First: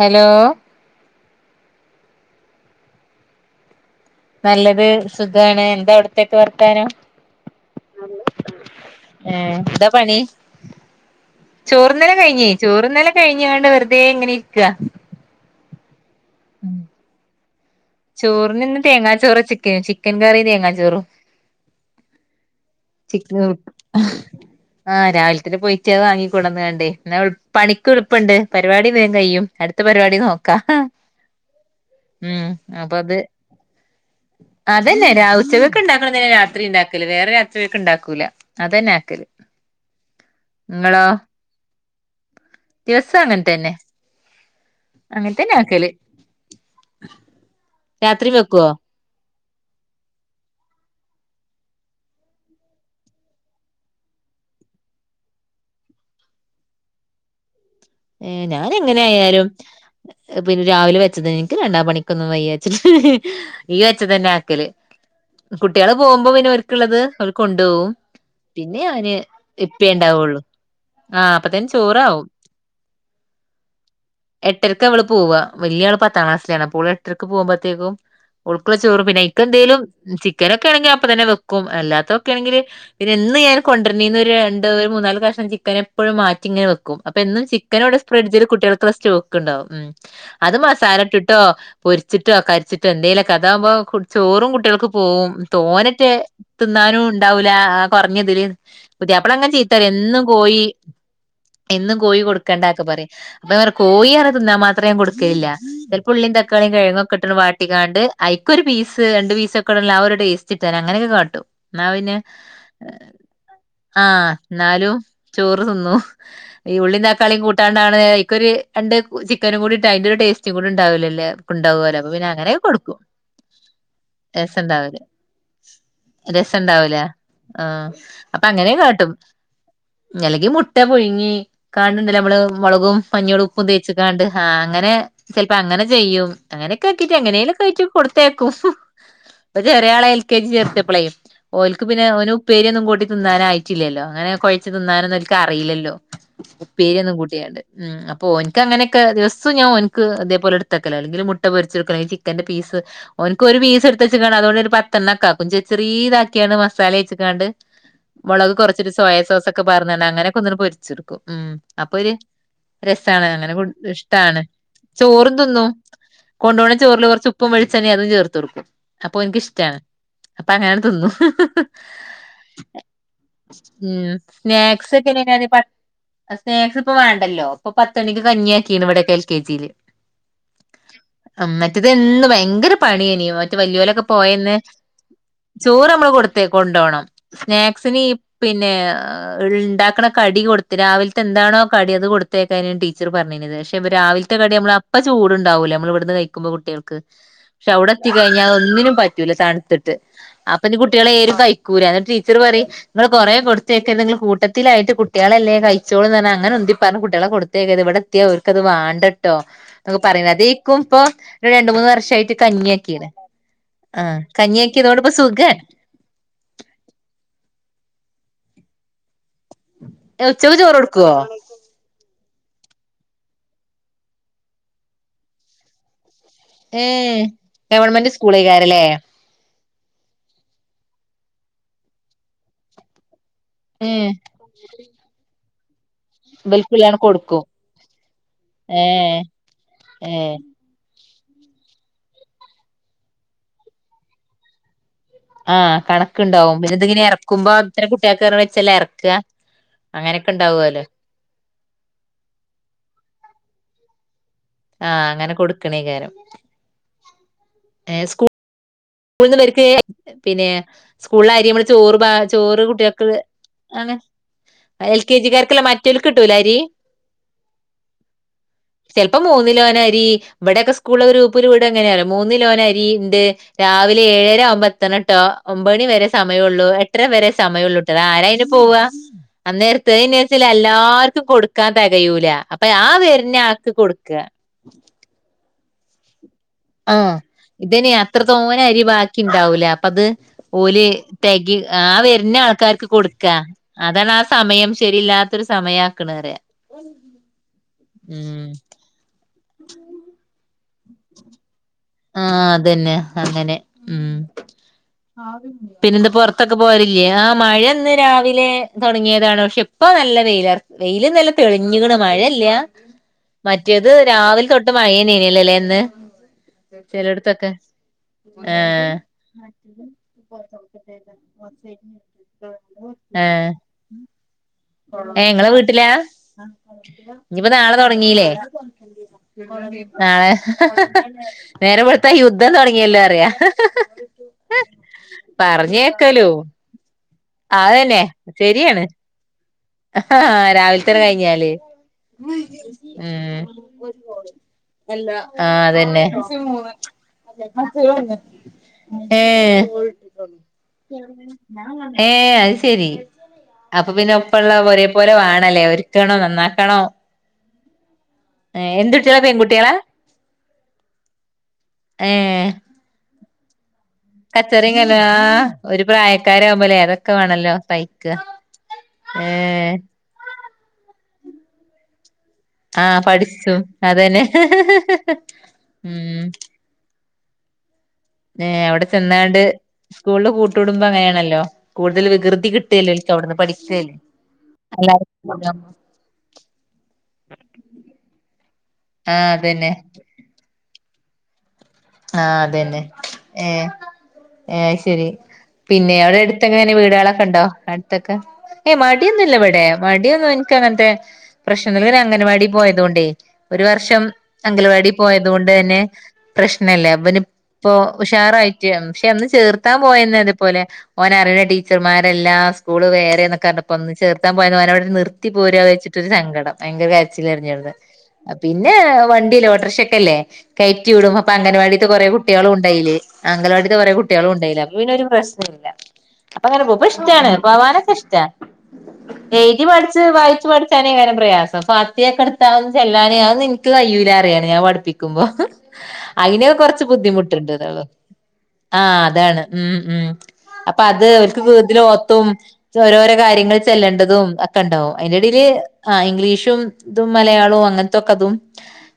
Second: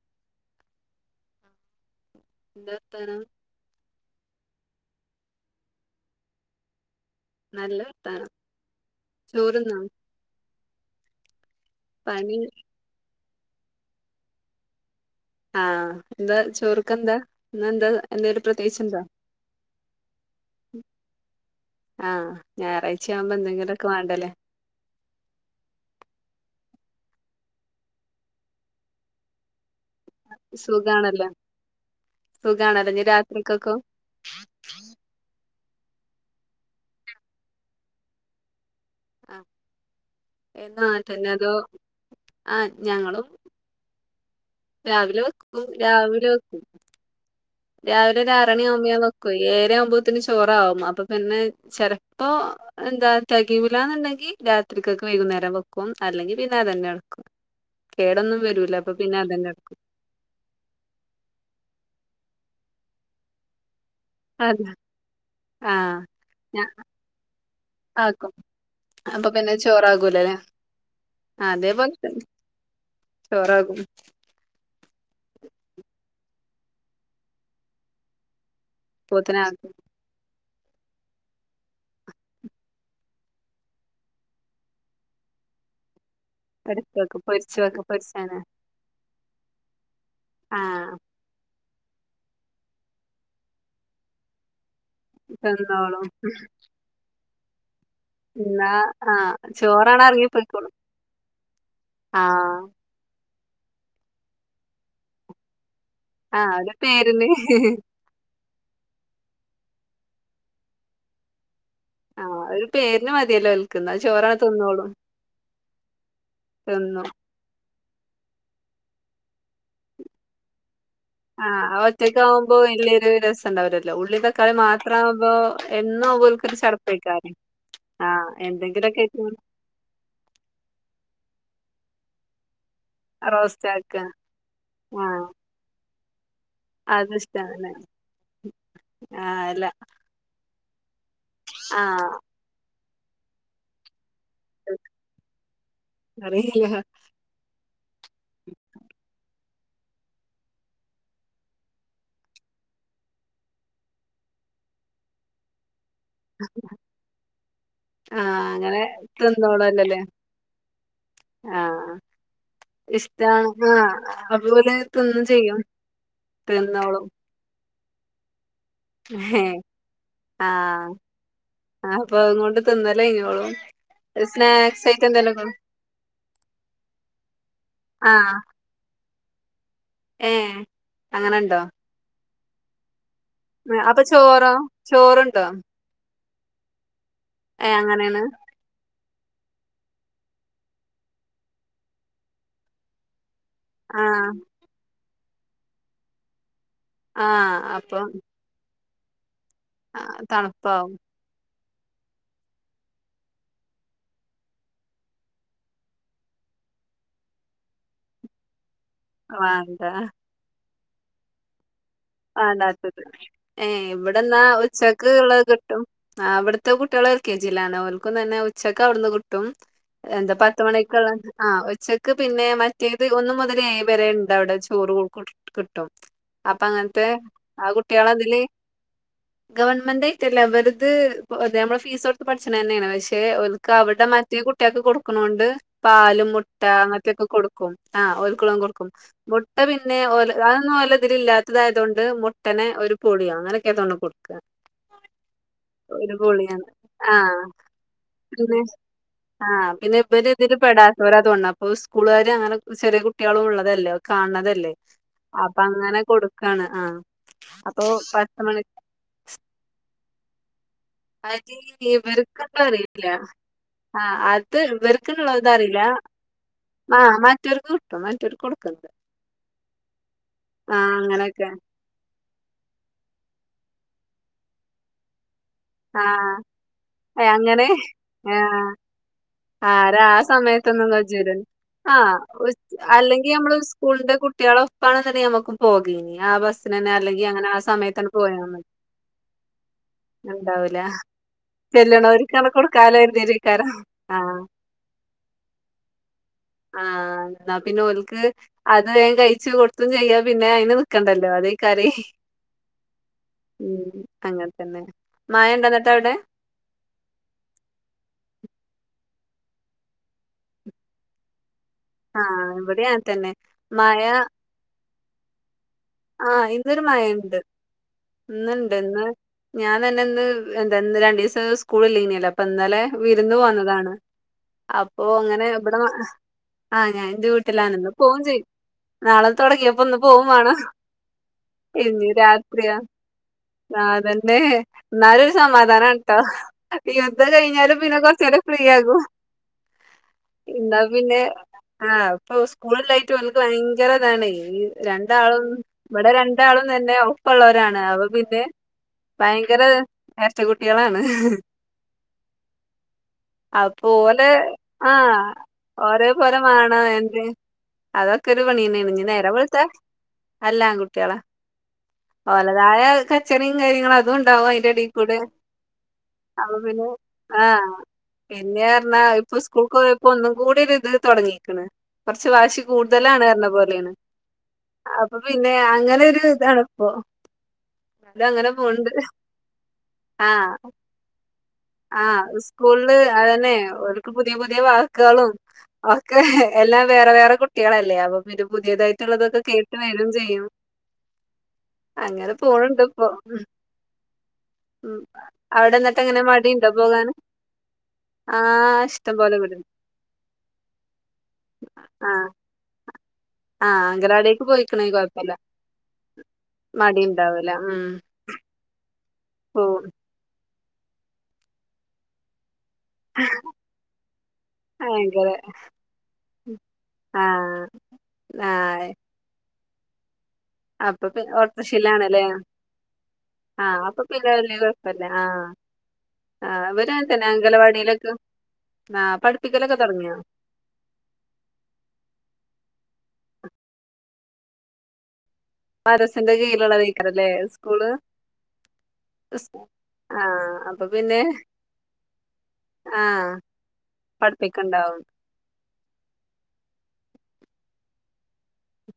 Hello? എന്താവർത്താനം. നല്ലത് സുഖാണ് എന്താ അവിട്ത്തേക്കെ വർത്താനം. നല്ല വർത്താനം ഏ ചോറുന്നോ ന്താപണി. ചോറുനല് പണി കഴിഞ്ഞി ചോറുനല് കഴിഞ്ഞിയാണ്ട് വെറുതെങ്ങനെ ഇരിക്അ. ആഹ ന്താ ചോർക്കെന്താ ഇന്നന്താ. ചോറിന്ന് തേങ്ങാച്ചോർചിക്ക. ചിക്കൻ കറി തേങ്ങാച്ചോറും. ആഹ്. ഞായറാഴ്ച ആവുമ്പോ ചിക്കൻ ന്തെങ്കിലുക്കെ വാണ്ടലേ. ആഹ് രാവിൽതന്നെ. പോയിട്ട് അഹ് വാങ്ങികൊടന്ന്ണ്ടേ ന്നൽ പണികെളുപ്പണ്ട്. പരിവാടിം വേകെയും. അടുത്ത പരിപാടിനോ. സുഖണല്ല. സുഖ അപ്പഅത്. അതന്നെ രാ ഉച്ചകയ്ക് ണ്ടാക്കണെതെരാത്രിണ്ടാകല്. വേറെ രാത്രികക് ണ്ടാക്കൂല അതന്നെ. കല് ആഹ് ങ്ങളോ എന്നാട്ടന്നെ അതോ ആഹ് ദിവസ ഞങ്ങളും അങ്ങൻത്തന്നെ.. രാവിലെ വെക്കൂ. രാവിലെ വെക്കൂ. രാവിലെ. രാത്രി ഒര ആറണി വെക്കുവോ യവുബോ ഞാൻ വെക്കോയ്‌ ഏയരാആവുമ്പോത്തിന് ചോറാവും അപ്പൊ പിന്നെ ചെലപ്പോ. എന്താ തെകയൂല ന്ന്ണ്ടെങ്കി രാത്രിക്കക്ക് വൈകുന്നേരം വെക്കും അല്ലെങ്കിൽ പിന്നെ അതന്നെടുക്കും. കേടൊന്നും ഏഹ് ഞാൻ വരൂല അപ്പൊ എങ്ങനെ പിന്നെ ആയാലും അതെന്നെട്കും. പിന്നെ രാവിലെ വെച്ചത്. ഇൻക്ക് രണ്ടാംപണിക്കൊന്നും വയ്യാച് ഈ വെച്ച തന്നെ ആക്കല് അതെ കുട്ട്യള് ആഹ് പോമ്പോ പിന്നെ ഞാൻ ഓല്ക് ഇള്ളത് ഓൽ കൊണ്ടോം ആക്കും പിന്നെ അവന് അപ്പൊ പിന്നെ ചോറാകൂലല്ലേ ഇപ്പിയെണ്ടാവോള്ളൂ ആഹ് അപ്പത്തേനെ ചോറാവും ചോറകും എട്ടരക്ക അവള് പോവ വല്ല്യ ആള് പത്താ ക്ലാസിലാണ് അപ്പോൾ എട്ടരക്ക് പോവുമ്പഴത്തേക്കും ഓൾക്കുള്ള ചോറ് പിന്നെ ഇക്ക പോത്തിനാക്കും എന്തേലും ചിക്കനൊക്കെ ആണെങ്കി അപ്പ തന്നെ വെക്കും എല്ലാത്തൊക്കെയാണെങ്കില് എന്ന് ഞാൻ കൊണ്ട്യരിനിന്ന് ഒര് രണ്ട് ഒരു മൂന്നാല് കഷ്ണം ചിക്കന് എപ്പഴും മാറ്റിങ്ങനെ എടുത്ത് വെക്കും അപ്പം എന്നും പൊരിച്ച് ചി വെക്കും ഇവടെ പൊരിച്ചാന സ്ഫ്രിജില് കുട്ട്യോൾക്ക് ഒള്ള സ്റ്റോക്ണ്ടാവും മ് അത് ആഹ് മസാല ട്ടിട്ടോ പൊരിച്ചിട്ടോ കരിച്ചിട്ടോ എന്തേലൊക്കെ അഥാവുമ്പോ കു ചോറും കുട്ട്യോൾക് പോവും തിന്നോളും തോനറ്റ് തിന്നാനും ഉണ്ടാവൂല കൊറഞ്ഞതില് എന്നാ പുതിയപ്പള ആഹ് അങ്ങനെ ചീത്തറിം ചോറാണ് എന്നും എറങ്ങി കോയി പോയിക്കോളും എന്നും കോയി കൊടു ആഹ് ക്ക പറയേം [unintelligible] കോയിർ തിന്നാ മാത്രേ ഞാൻ കൊടുകെല്ല്യ ഉള്ളിം ആഹ് തക്കളിം ഒരു കെഴങ്ങുകെ പേരിന് ഇട്ടുണ്ട് വാട്ടിക്കാണ്ട് അയികൊരുപീസ് രണ്ട് പീസോക്കെടല ആ ഒരു ടെസ്റ്റിട്ടാൻ അങ്ങനെയൊക്കെ കാട്ടും ന്നാ പിന്നെ ആഹ് ഒരു പേരിന് മതിയല്ലോ ഓൽക്ക് എന്നാ ആഹ് ചോറാണ് തിന്നോളും എന്നാലും ചോറ് തിന്നു ഈ ഉള്ളി തിന്നും തക്കാളിയും കൂട്ടാണ്ടാണ് ഇക്കൊര് രണ്ട് ചിക്കനും കൂടിട്ട് അയിന്റെ ഒര് ടേസ്റ്റും കൂടിണ്ടാവുല ആഹ് ഒറ്റക്കവുമ്പോ വല്യ ഒരു രസണ്ടാവുല്ലല്ലോ ഉള്ളിം തക്കാളീം മാത്ര രസണ്ടാവൂല ആവുമ്പോ എന്നു വൊൽക്കൊരു രസണ്ടാവൂല ചെർപ്പേക്കാരം ആഹ് അപ്പ അങ്ങനേം കാട്ടും അല്ലങ്കി മുട്ട പുഴുങ്ങി കാണണ്ടല്ലേ നമ്മള് മൊളകും പഞ്ഞളും ഉപ്പും റോസ്റ്റ് ആക്ക തേചിക്കാണ്ട് ആഹ് അങ്ങനെ ആഹ് ചെൽപ്പം അങ്ങനെ ചെയ്യും അങ്ങനെക്കെ അത് ആക്കിട്ട് ഇഷ്ടാണ് എങ്ങനെലൊക്കെ ല്ലേ ആയിട്ട് കൊടുത്തേക്കും ആഹ് ഇപ്പൊ അല്ല ചെറിയളെ എൽ കെ ജി ചേർത്തിപ്പളേ ഓൽക്ക് പിന്നെ ആഹ് ഓന് ഉപ്പേരി ഒന്നും കൂട്ടി തിന്നാന് ആയിട്ടില്ലല്ലോ അങ്ങനെ കൊഴച്ച് തിന്നാനൊന്നും ഓൽക്ക് അറിയില്ലല്ലോ അറിയില്ല ഉപ്പേരി ഒന്നും കൂട്ടിയാണ്ട് ഉം അപ്പോ ഓൻക്ക് അങ്ങനെക്കെ ദിവസവും ഞാൻ ഓൻക്ക് ഇതേപോലെ എടുത്തക്കലാ അല്ലെങ്കിലും മുട്ട പൊരിച്ച് കൊടുക്കണം ചിക്കന്റെ പീസ് ഓൻക്ക് ഒര് പീസ് എടുത്ത് വെച്ച്ക്കാണ്ട് അതുകൊണ്ട് ഒര് പത്തണ്ണം ഒക്കെ ആക്കും ചെ ചെറീതാക്കിയാണ് മസാല തേച്ച്ക്കാണ്ട് ആഹ് മൊളക് അങ്ങനെ കൊറച്ചൊരു സോയ സോസ് ഒക്കെ തിന്നോളൂല്ലല്ലേ പറഞ്ഞ്ക്കാണ്ട് അങ്ങനെക്കെ ഒന്ന് പൊരിച്ചെടുക്കും ഉം ആഹ് അപ്പൊര് രസാണ് ഇഷ്ടാണ് അങ്ങനെ ആഹ് ഇഷ്ടാണ് അതുപോലെ ചോറ് ചെയ്യും തിന്നും കൊണ്ടു പോണ തിന്നോളും ചോറില് കൊറച്ച് ഉ പ്പും വെളിച്ചണ്ണെ അതും ചേർത്ത് കൊടുക്കും അപ്പൊ ഓൻക്ക് ഏഹ് ഇഷ്ടാണ് അപ്പ അങ്ങനെ ആഹ് തിന്നും അപ്പൊ അതുകൊണ്ട് തിന്നലഴിഞ്ഞോളും ഉം സ്നാക്സ് ആയിട്ട് സ്നാക്സ്ക്കെ എന്തേലൊക്കെ എങ്ങനെയാണ് [unintelligible] സ്നാക്സ് ഇപ്പ വേണ്ടല്ലോ ഇപ്പൊ പത്ത് മണിക്ക് ആഹ് കഞ്ഞി ആക്കിണ് ഇവടെയൊക്കെ എൽ കെ ജിയില് ഏഹ് അങ്ങനെ ഉണ്ടോ? ഇതിന്ന് ഭയങ്കര പണിയ്ന് മറ്റ് വലിയോല് അപ്പൊ ഒക്കെ ചോറോ പോയന്ന് ചോറുണ്ടോ ചോറ് നമ്മള് കൊട് കൊണ്ടോണം ഏഹ് സ്നാക്സിന് ഈ അങ്ങനെയാണ് പിന്നെ ഇണ്ടാക്കണ കടി കൊടുത്ത് രാവിൽ ത്തെ എന്തണോ കടി അത് കൊടുത്തേക്കാണ് ടീച്ചറ് പറഞ്ഞിരുന്നത് പക്ഷെ ആഹ് രാവിലത്തെ കടി നമ്മള് ഇപ്പ ചൂടുണ്ടാവൂല്ലേ നമ്മള് ഇവിടുന്ന് കയിക്കുമ്പോ കുട്ടികൾക്ക് ആഹ് പക്ഷെ അവടെ അപ്പം എത്തി കയിഞ്ഞാ ഒന്നിനും പ റ്റൂല തണുത്തിട്ട് അപ്പൊ ഇനി തണുപ്പാവും കുട്ടികള് ഏതും കയി കൂല്ല എന്നിട്ട് ടീച്ചറ് പറയും നിങ്ങള് കൊറെ കൊടുത്തയ്ക്കല്ലെ നിങ്ങള് കൂട്ടത്തിലായിട്ട് കുട്ടികളല്ലേ കയി ച്ചോളും പറഞ്ഞ് അങ്ങനെ ഉന്തി പറഞ്ഞ് കുട്ടികളെ കൊടുത്തേക്കരുത് ഇവടെ എത്തിയാ ഓര്ക്കത് വാണ്ടട്ടോ വേണ്ട അങ്ങ് പറയും [unintelligible] ക്കും ഇപ്പോ രണ്ട് മൂന്ന് വർ വാണ്ടാത്തത് ഏഹ് ഇവടെന്നാ കഞ്ഞിയാക്കിയതോണ്ട് ഉച്ചക്ക് ഇപ്പൊ ഒള്ളത് സുഖാണ് കിട്ടും ആഹ് അവടത്തെ കുട്ടികളും എ ൽ കെ ജിയിലാണ് അവർക്കും തന്നെ ഉച്ചക്ക് അവടുന്ന് കി ട്ടും എന്താ ഉച്ചക്ക് പത്ത് ചോറ് മണിക്കൊള്ള കൊടുക്കുവോ ആഹ് ഉച്ച ക്ക് പിന്നെ മറ്റേത് ഒന്ന് മൊതല് ഏഴ് വരെ ഇണ്ട് അവടെ ചോറ് കിട്ടും അപ്പ ഏ അങ്ങന ത്തെ ആ ഗവൺമെന്റ് കുട്ടികളെ അതില് സ്കൂളേക്കാരല്ലേ ഗവൺമെന്റ് ആയിട്ടല്ല ഇവരത് ഞമ്മള് ഫീസോടുത്ത് പഠിച്ച്ണ തന്നെയാണ് പക്ഷെ ഒ ഉം ക്കവടെ മറ്റെ കുട്ടിയാക്ക് കൊടുക്കണോണ്ട് പാലും മുട്ട അങ്ങനത്തെയൊക്കെ കൊടുക്കും ആഹ് ഓൽക്ക് ഉള്ളതും ഏ കൊടുക്കും മുട്ട പിന്നെ ഏ ഓ [unintelligible] ഇതില് ഇല്ലാത്തതായതോണ്ട് മുട്ടനെ ഒരു പൊളിയാ അങ്ങനൊക്കെതൊ കൊടുക്ക ആഹ് കണക്കിണ്ടാവും പൊളിയാണ് പിന്നെ ഇതിങ്ങനെ ആ എറക്കുമ്പോ അത്ര കുട്ടികൾക്ക് പിന്നെ വെച്ചല്ലെ ഇറക്ക ആ പിന്നെ ഇബല് ഇതില് പെടാ [unintelligible] അപ്പൊ സ്കൂളുകാര് അങ്ങനെ ചെറിയ കുട്ടികളും ഉള്ളതല്ലോ കാൺണ ല്ലെ ആ അങ്ങനെ അപ്പ അങ്ങനെ കൊടുക്കണേക്കാരം കൊടുക്കാണ് ആഹ് അപ്പൊ പത്ത് മണി സ്കൂൾന്ന്ള്ളോര്ക്ക് പിന്നെ സ്കൂൾലെ അരി അത് നമ്മള് ചോറ് പ ഇവർക്ക് ചോറ് അറിയില്ല കുട്ടിയെക്ക്. ആണ് ആഹ് അത് എൽ കെ ജി ക്കാർക്കല്ലാ ഇവർക്ക്ന്നുള്ളതറിയില്ല. മറ്റൊൽക്ക് കിട്ടൂലെ അരി. ആഹ് മറ്റോർക്ക് കിട്ടും. മറ്റോർക്ക് കൊടുക്കുന്നുണ്ട്. ചെൽപ്പം മൂന്ന് കിലേനരി ഇവടക്കെ ആഹ് സ്കൂള്ല് ഒരു ഗ്രൂപ്പില് അങ്ങനെയൊക്കെ. വിട എങ്ങനെറിയോ മൂന്നിലോനരി ഇണ്ട് രാവിലെ ഏഴര ആവുമ്പോ ഏത്തെണട്ടോ? ഒമ്പേണി വരെ ആഹ് സമയള്ളൂ എട്ടര വരെ ഏഹ് അങ്ങനെ സമയള്ളൂട്ടേ ആരായിന് ഏഹ് പോവ അന്നേരത്തെ ആരാ ആ [unintelligible] സമയത്തൊന്നും എല്ലാർക്കും കജ്ജൂലല്ലോ. കൊടുക്കാൻ ആഹ് തെകയൂല അപ്പ ഉച് ആ വര്ന്ന ആക്ക് കൊട്ക്ക. പ്പണം ന്ന് ഇണ്ടങ്കി നമുക്ക് പോകെനി ആ ബസ്. ആഹ് ഇതയ്ന് അത്രത്തോന അരി ബാക്കി ഇണ്ടാവൂല അപ്പ ഇത്. ഇണ്ടാവൂല. ഓല് തെകി ആ വര്ന്ന ചെല്ലണോര്ക്കണ് ആൾക്കാർക്ക് കൊടുക്കാലോ കൊടുക്കാ കരുതിയേക്കാരം. അതാണ് ആ ആഹ് സമയം ശരിയില്ലാ തോരു സമയാക്ക്ണ് റിയാ. ആഹ് ന്നാ പിന്നെ ഓൽക്ക്. അ ന്നാ വേം കഴിച് കൊട്ത്തും ചെയ്യാ പിന്നെ അയിന് നിക്കണ്ടല്ലോ അതേയ്കരെ. ആ അതന്നെ അങ്ങനെ ഉം അങ്ങനെ തന്നെ. മഴണ്ടോ എന്നിട്ടവിടെ? പിന്നെന്താ പൊർ ത്തൊക്കെ പോവല് ഇല്ല്യെ ആ. മഴ ഇന്ന് രാവിലെ തൊട്ങ്ങിയതാണ് പക്ഷെ ഇപ്പ നല്ല വെയില. വെയില് നല്ലോം തെളിഞ്ഞ്ക്ക്ണ് മഴഇല്ല ആഹ് ഇവിടെ അങ്ങനെ തന്നെ മറ്റേത് മഴ രാവിൽ തൊ ട്ട് മഴേനേനി അല്ലെ ലെ ഇന്ന് ആഹിം ചെലൊട്ത്തൊക്കെ. ഇന്ന്ണ്ട് ഇന്ന് ഞാൻ തന്നെ ഇന്ന് എന്താ ഇ രണ്ടീസം സ്കൂള് ഇല്ലെനിയല്ലോ. അപ്പ ഇന്നലെ വിരുന്ന് വന്നതാണ് അപ്പൊ ഏ ങ്ങനെ ഇങ്ങളെ ഇവിടെ വീട്ടിലാ ആ ഞാൻ ഇന്റെ ഇനിയിപ്പോ വീട്ടിലാണ് നാളെ ഇന്ന്പോവും തുടങ്ങീല്ലേ ചെയ്യും നാളെ തൊടങ്ങിയപ്പോ ഇന്ന് പോവും നാളെ വാണം നേരം വെളുത്ത യുദ്ധം രാത്രിയാ തുടങ്ങിയല്ലോ അറിയാ ആ തന്നെ ഇന്നാലൊരു സമാധാനണ് ട്ടോ പറഞ്ഞേക്കലോ യുദ്ധം കഴിഞ്ഞാല് പിന്നെ കൊർചെരം ഫ്രീ ആകും രാവിൽ ഇന്നാ തന്നെ പിന്നെ കഴിഞ്ഞാല് ആഹ് ഇപ്പൊ സ്കൂളില്ലായിട്ട് ഏ ഓൽക്ക് ഭയങ്കര ഇതാണ് ഈ അല്ല രണ്ടാളും ആ ദന്നെ ഇവിടെ രണ്ടാളും തന്നെ ഒപ്പള്ളോരാണ് അപ്പൊ പിന്നെ ഭയങ്കര ഏഹ് എരട്ടക്കുട്ടികളാണ് ഏ അയ് ശരി അപ്പൊ പിന്നെ ഓല് ഒപ്പള്ള ഒരേപോലെ ആഹ് വേണല്ലേ ഒരുക്കണോ ഒരേപോലെ മാണ നന്നാക്കണോ എന്റെ അതൊക്കെരു ഏ പണിയന്നേണ് എന്ത് ഇഞ് കുട്ടികളാ നേരം വെൾത്ത പെൺകുട്ടികളാ അല്ല ആൺകുട്ടികള ഏ ഓലതായ കച്ചറിം കാര്യങ്ങളു അതുണ്ടാവും അയിന്റെടി കച്ചറിങ്ങല്ല കൂടെ ഒരു അപ്പ പ്രായക്കാരാവുമ്പോലേ പിന്നെ അതൊക്കെ വേണല്ലോ ആഹ് സഹിക്ക പിന്നെർഞാ ഏ ഇപ്പൊ സ്കൂൾക്ക് പോയപ്പോ ഒന്നും കൂടി ഒര് ഇത് തൊടങ്ങിക്ക്‌ണ് കൊർച്ച് വാശി ആ കൂടുതലാണ് പറഞ്ഞ പഠിച്ചു പോലെയാണ് അതന്നെ അപ്പൊ പിന്നെ അങ്ങനെരു ഉം ഇതാണ് പ്പോ ഏ അവ്ടെ ചെന്നാണ്ട് സ്കൂൾല് ആ കൂട്ട് കൂടുമ്പോ അങ്ങനെണല്ലോ കൂടുതൽ ആഹ് വികൃതി കിട്ടല്ലേ സ്കൂളില് ഓൽക്ക് അവ്ട്ന്ന് അതന്നെ പഠിക്കല്ലേ ഓര്ക്ക് പുതിയ പുതിയ എല്ലാ വാക്കുകളും ഒക്കെ എല്ലാം വേറെ വേറെ കുട്ടിയളല്ലേ അപ്പൊ പിന്നെ പുതിയതായിട്ടുള്ളതൊക്കെ അതന്നെ കേട്ട് വരും ചെയ്യും ആ അങ്ങനെ അതന്നെ പോണുണ്ട് ഇപ്പൊ ഉം ഏ ഏ ഉം ശരി അവിടെ പിന്നെ എന്നിട്ട് അവ്ടെ എങ്ങനെ മടിയുണ്ടോ എട്ത്തങ്ങനെ പോകാന് വീടുകളൊക്കെ ഇണ്ടോ അട്ത്തൊക്കെ എ ആഹ് ഇഷ്ടം മടിയൊന്നുല്ല പോലെ ഇവടെ വിടുന്നു മടിയൊന്നും ഇൻക്കങ്ങൻത്തെ പ്രശ്നന്നുല്ല ഇവര് ആഹ് അംഗൻവാടി പോയത് കൊണ്ടേ ഒരു ആഹ് വർഷം അംഗനവാടിക്ക് പോയിക്കണേ അംഗൽവാടി പോയത് കൊഴപ്പല്ല കൊണ്ട് തന്നെ ന്നല്ലെ മടി വന് ഉണ്ടാവൂല ഇപ്പോ ഉം ഉഷാറായി പക്ഷെ അന്ന് ചേർത്താം പോവും പോയന്ന് അതേപോലേ ഓന അറിണ ടീച്ചർമാരെല്ലാ സ്കൂള് വേറെന്നക്കെ അർഞ്ഞപ്പോ ഒന്ന് ചേർത്താം പോയ ഓനവ്ടെ ഭയങ്കര നിർത്തി പോര വെച്ട്ട് സങ്കടം ഭയങ്കര കര്ച്ചില് കര്ഞ് ആഹ് അവ്ട്ന്ന് പിന്നെ ആഹ് വണ്ടി ഓട്ടർഷൊക്കെല്ലേ കയറ്റി അപ്പൊ വിടുമ്പോ പി പ്പം അംഗനവാടിത്തെ കുറെ ഓട്ടോറിക്ഷയിലാണല്ലേ കുട്ടിയളും ഉണ്ടയില് അംഗലവാടിത്തെ ആഹ് കുറെ അപ്പൊ കുട്ടിയളും പിന്നെ വലിയ ഉണ്ടയില് അപ്പൊ പിന്നെ കുഴപ്പല്ല ഒരു ആഹ് പ്രശ്നല്ല അപ്പൊ അങ്ങനെ ആഹ് പോകു പ്പൊ ഇവരും തന്നെ ഇഷ്ടാണ് പോവാനൊക്കെ അംഗലവാടിയിലൊക്കെ ഇഷ്ടാ ആഹ് എഴുതി പഠിപ്പിക്കലൊക്കെ പഠിച്ച് തുടങ്ങിയോ വായിച്ചു പഠിച്ച് എനേകാരം പ്രയാസപ്പോ ഫാ ത്തിയൊക്കെട്ത്താ ഒന്ന് ചെല്ലാന് അ ഒന്നുൻക്ക് കയ്യൂലറിയാണ് ഞാ പഠിപ്പിക്കുമ്പോ മദ്രസിന്റെ അയ്നെ കൊറച്ച് കീഴിലുള്ളതേക്കാരല്ലേ ബുദ്ധിമുട്ടുണ്ട് ന്നൊള്ളു സ്കൂള് ആഹ് അതാണ് ഉം ഉം ആഹ് അപ്പ അപ്പൊ അത് പിന്നെ അവര്ക്ക് വീതില് ഓത്തും ച്ചൊ രോരോ ആഹ് കാര്യങ്ങൾ ചെല്ലണ്ടതും ഒക്കെണ്ടാവും പഠിപ്പിക്കണ്ടാവും അതിന്റെ തില് അഹ് ഇംഗ്ലീഷും ഇതും മലയാളവും അങ്ങനത്തൊക്കെ തും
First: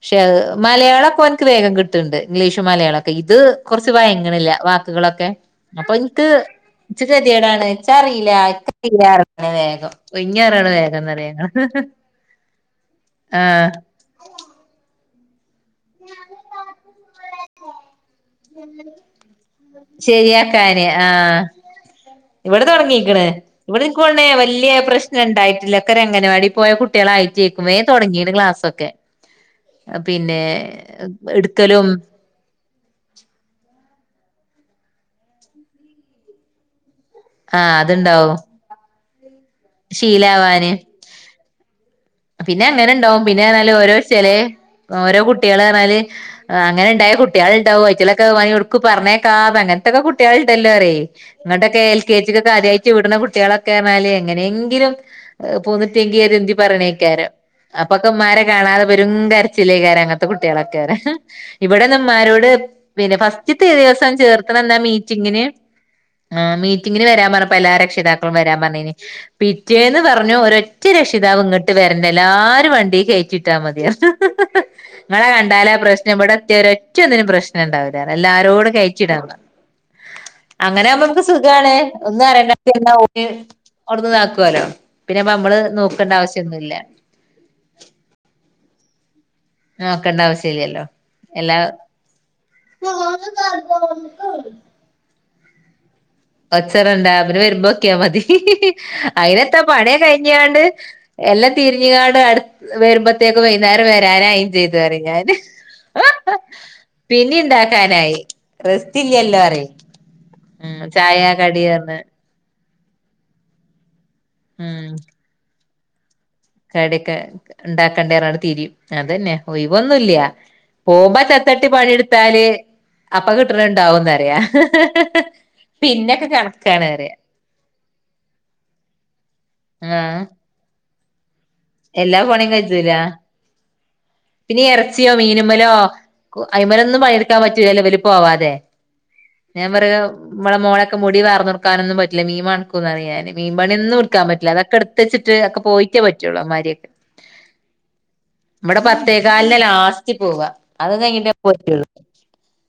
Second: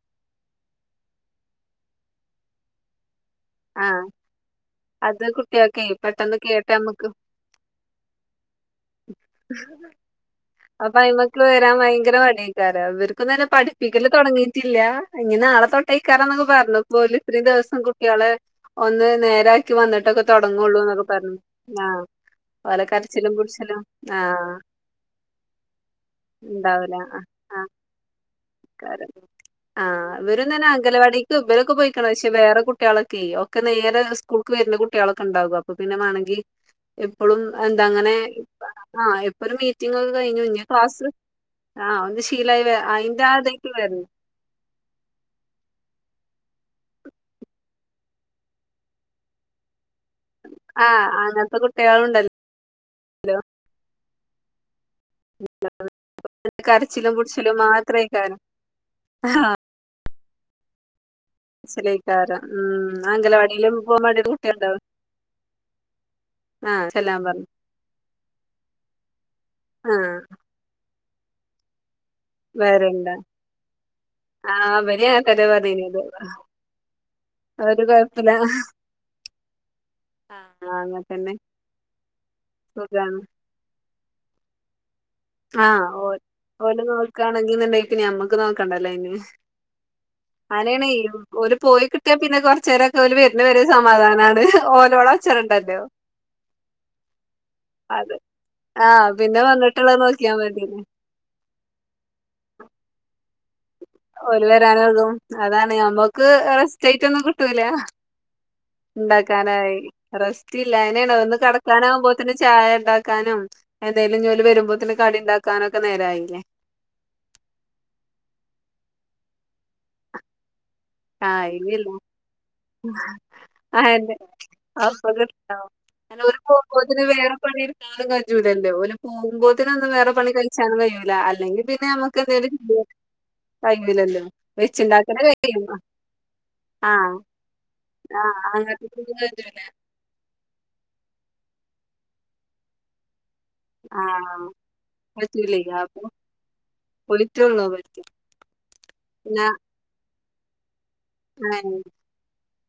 പക്ഷേ മലയാളമൊക്കെ ഒനിക്ക് വേഗം കിട്ടണ്ട് ഇംഗ്ലീഷും മലയാളമൊക്കെ ഇത് കൊറച്ച് ആഹ് വയങ്ങണില്ല അത് വാക്കുകളൊക്കെ കുട്ടികൾക്കെ അപ്പൊ ഇൻക്ക് പെട്ടെന്ന് കേട്ട് ഇച് നമ്മക്ക് കെതിയെടാണ് ഇച്ചറീല [unintelligible] ല്ല അറങ്ങ്ണ് വേഗം [unintelligible] കൊഴിഞ്ഞാടാണ് അപ്പൊ വേഗം അയ്മക്ക് വരാൻ [unintelligible] ആഹ് തുടങ്ങിയിട്ടില്ല ഇങ്ങനെ നാളെ തൊട്ടേക്കാറന്നൊക്കെ പറഞ്ഞു പോല ഇത്രയും ദിവസം കുട്ടികള് ഒന്ന് നേരാക്കി വന്നിട്ടൊക്കെ ശരിയാക്കാന് തൊടങ്ങൊള്ളൂന്നൊക്കെ പറഞ്ഞു ആഹ് ആഹ് ഇവിടെ ഓലെ തൊടങ്ങീക്കണ് കരച്ചിലും പുടിച്ചിലും ഇവിടെ ഇൻക്കോണേ ആഹ് വല്ല്യെ പ്രശ്നം ഉണ്ടായിട്ടില്ല ഒക്കെരങ്ങനവാടി പോയ ഇണ്ടാവൂല ആഹ് കുട്ടികളായിറ്റ് വേം തൊടങ്ങിണ് ക്ലാസൊക്കെ പിന്നെ ഗലവടിക്ക് ഇവലൊക്കെ എടുക്കലും പൊയ്ക്ക് ണ് പക്ഷെ വേറെ കുട്ടികളൊക്കെയ് ഒക്കെ നേരെ സ്കൂൾക്ക് വരുന്ന കുട്ടികളൊക്കെ ഉണ്ടാവും അപ്പൊ പിന്നെ മണെങ്കി എപ്പോളും ആഹ് എന്താ അങ്ങനെ അത്ണ്ടാവും ആഹ് ഇപ്പോരു മീറ്റിങ്ങക്കൊ കഴിഞ്ഞുഞ്ഞു ഇഞ് ശീലാവാന് ക്ലാസ് ആഹ് ഒന്ന് ഷി പിന്നെ അങ്ങനെണ്ടാവും പിന്നെഞ്ഞാല് ഓരോ ചെലെ ഓരോ കുട്ട്യേളർഞ്ഞാല് അങ്ങനെണ്ടായ കുട്ടേൾണ്ടാവോ അയ്റ്റെളെക്കെ പണിട്ക്കു പർഞ്ഞയ്ക്കാതങ്ങനെ ട്ടൊക്കെ കുട്ടിയാള് ഇണ്ടല്ലോ അറിയെയ് ആഹ് അങ്ങനത്തെ ഇങ്ങട്ടൊക്കെ എൽ കെ ജി കുട്ടികളുണ്ടല്ലോ ല് കാര്യായിറ്റ് വിട്ണ കുട്ട്യോളക്കെർണാല് എങ്ങനെങ്കിലും പോന്ന്ട്ട്യങ്കി ഏത് ന്തിപറ്യണേ കരച്ചിലും ക്കാരം പുടിച്ചിലും അപ്പൊക്കെ മാത്രേക്കാരം മ്മാരെ കാണാതെ പെരു കരച്ചിലേക്കാര അങ്ങനത്തെ കുട്ടിയാളെക്കാരം ഇവടെന്നാ കരച്ചിലേക്കാരം മ്മാരോട് ഉം പിന്നെ ഫസ്റ്റത്തെ അംഗലവാടിയിലും പോകാൻ ദിവസം മടിയുള്ള ചേർത്ത്ണന്നാ കുട്ടികളുണ്ടാവും മീറ്റിങ്ങിന് ആഹ് മീറ്റിങ്ങിന് ചെല്ലാൻ വരാൻ പറഞ്ഞു പറഞ്ഞപ്പോ എല്ലാ രക്ഷിതാക്കളും വരാം പറഞ്ഞിനി പിറ്റേന്ന് ആഹ് പറഞ്ഞു ഓരോറ്റ റ്റ രക്ഷിതാവും ഇങ്ങട്ട് വരണ്ട എല്ലാരും വണ്ടി വരണ്ട കേറ്റിട്ടാ മതി പറഞ്ഞ് ആഹ് ഇവരും അങ്ങനെ ങ്ങളെ തന്നെ കണ്ടാലാ പറഞ്ഞീനത് പ്രശ്നം ഇവിടെത്തിയ ഒരൊറ്റന്നിനും ഒരു പ്രശ്നണ്ടാവില്ല കൊഴപ്പല്ല എല്ലാരോടും കയിറ്റി വിടാൻ പറഞ്ഞ് ആഹ് അങ്ങനൊവുമ്പ അങ്ങനെ മ്മക്ക് തന്നെ സുഖാണ് ഒന്ന് അറിയേണ്ട പിന്നെ സുഖാണ് ഓല് അവിടുന്ന് താക്കോലോ പിന്നെപ്പ നമ്മള് ആഹ് ഓ നോക്കേണ്ട ആവശ്യ- ഓല് നോൽക്കണെങ്കിന്ന്ണ്ടെ പിന്നെഞമ്മക്ക് നോക്കണ്ടല്ലോഅയ്ന് നോക്കണ്ട ആവശ്യല്ലല്ലോ അങ്ങനെണെയ് ഒല് എല്ലാ പോയി കിട്ടിയാ പിന്നെ കൊറച്ചേരൊക്കെ ഒരു വെര്ണെ വരെ സമാധാനാണ് ഓനോളച്ചടണ്ടല്ലോ ഒച്ചടണ്ട അവര് വരുമ്പോ അത് നോക്കിയമതി ആഹ് അയിന് പിന്നെ എത്താ പണിക്കെ വന്നിട്ടുള്ളത് നോക്കിയാ കഴിഞ്ഞാണ്ട് മതി എല്ലാം തിരിഞ്ഞുകാട് അടു വരുമ്പോ ത്തേക്ക് വൈന്നേരം ഓല് വരാനായിം ചെയ്ത്റിം വരാനാകും ഞാന് അതാണ് ഞമ്മക്ക് റെസ്റ്റായിട്ടൊന്നും പിന്നിം കിട്ടൂല ഇണ്ടാക്കാനായി റെസ്റ്റ് ഇല്ലല്ലോറിം ഇണ്ടാക്കാനായി ഉം ചായ കടിയറ്ഞ്ഞ് ത്തിന് ചായ ണ്ടാക്കാനും എന്തേലും ഞ്ഞോല് വരുമ്പോത്തിന് കടി ണ്ടാക്കാനും ഒക്കെ നേരായില്ലേ കടിക്കെ ണ്ടാക്കേണ്ടേ പറഞ്ഞ് തിരിയും അതന്നെ ഒഴിവ്ന്നുല്ല പോകുമ്പോ ആ ചത്തട്ടി പണിയെടുത്താല് അപ്പൊ കിട്ടണ അയെന്നെ ഇണ്ടാവുംന്നറിയാ അപ്പൊന്ന് ഇട്ക്കനം കാര്നം പിന്നൊക്കെ ഓര് കണക്കാണ് പോകുമ്പോത്തിന് പറയാ വേറെ പണി ക്കാനും കജ്ജൂലല്ലോ ഓല് പോകുമ്പോേത്തിനു ഒന്നും വേറെ ആഹ് പണി കഴിച്ചാലും കഴിയൂല്ല അല്ലെങ്കിൽ പിന്നെ പിന്നെ ഞമ്മക് എല്ലാ പണിയും എന്തേലും [unintelligible] കജ്ജൂല കഴിയൂല്ലല്ലോ വെച്ചുണ്ടാക്കണെ കയ്യും ക്കു അയ്മലൊന്നും പണിയെടുക്കാൻ പറ്റൂല്ലോ ഇവര് ആ പോവാതെ അങ്ങനത്തെ ഒന്നും കഴിയൂല ഞാൻ പറയും മ്മളെ മോനൊക്കെ മുടി വാർന്നൊടുക്കാനൊന്നും പറ്റില്ല മീൻ മണക്കൂന്ന് പറയും ഞാൻ മീൻ പണി ആ ഒന്നുടുക്കാൻ പറ്റില്ല അതൊക്കെ എടുത്ത് വച്ചിട്ട് അതൊക്കെ പറ്റൂലേ പോയിട്ടെ അപ്പൊ പറ്റു [unintelligible] മാരിയൊക്കെ പോയിട്ടുള്ളൂ പറ്റും ഇവിടെ പിന്നെ പത്തേകാലിന് ലാസ്റ്റ് പോവ അത് കഴിഞ്ഞിട്ട് [unintelligible]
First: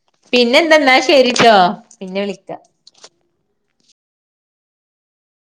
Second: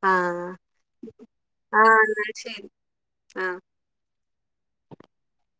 ആ പിന്നെ എന്തെന്നാ ശരിട്ടോ പിന്നെ വിളിക്ക ആഹ്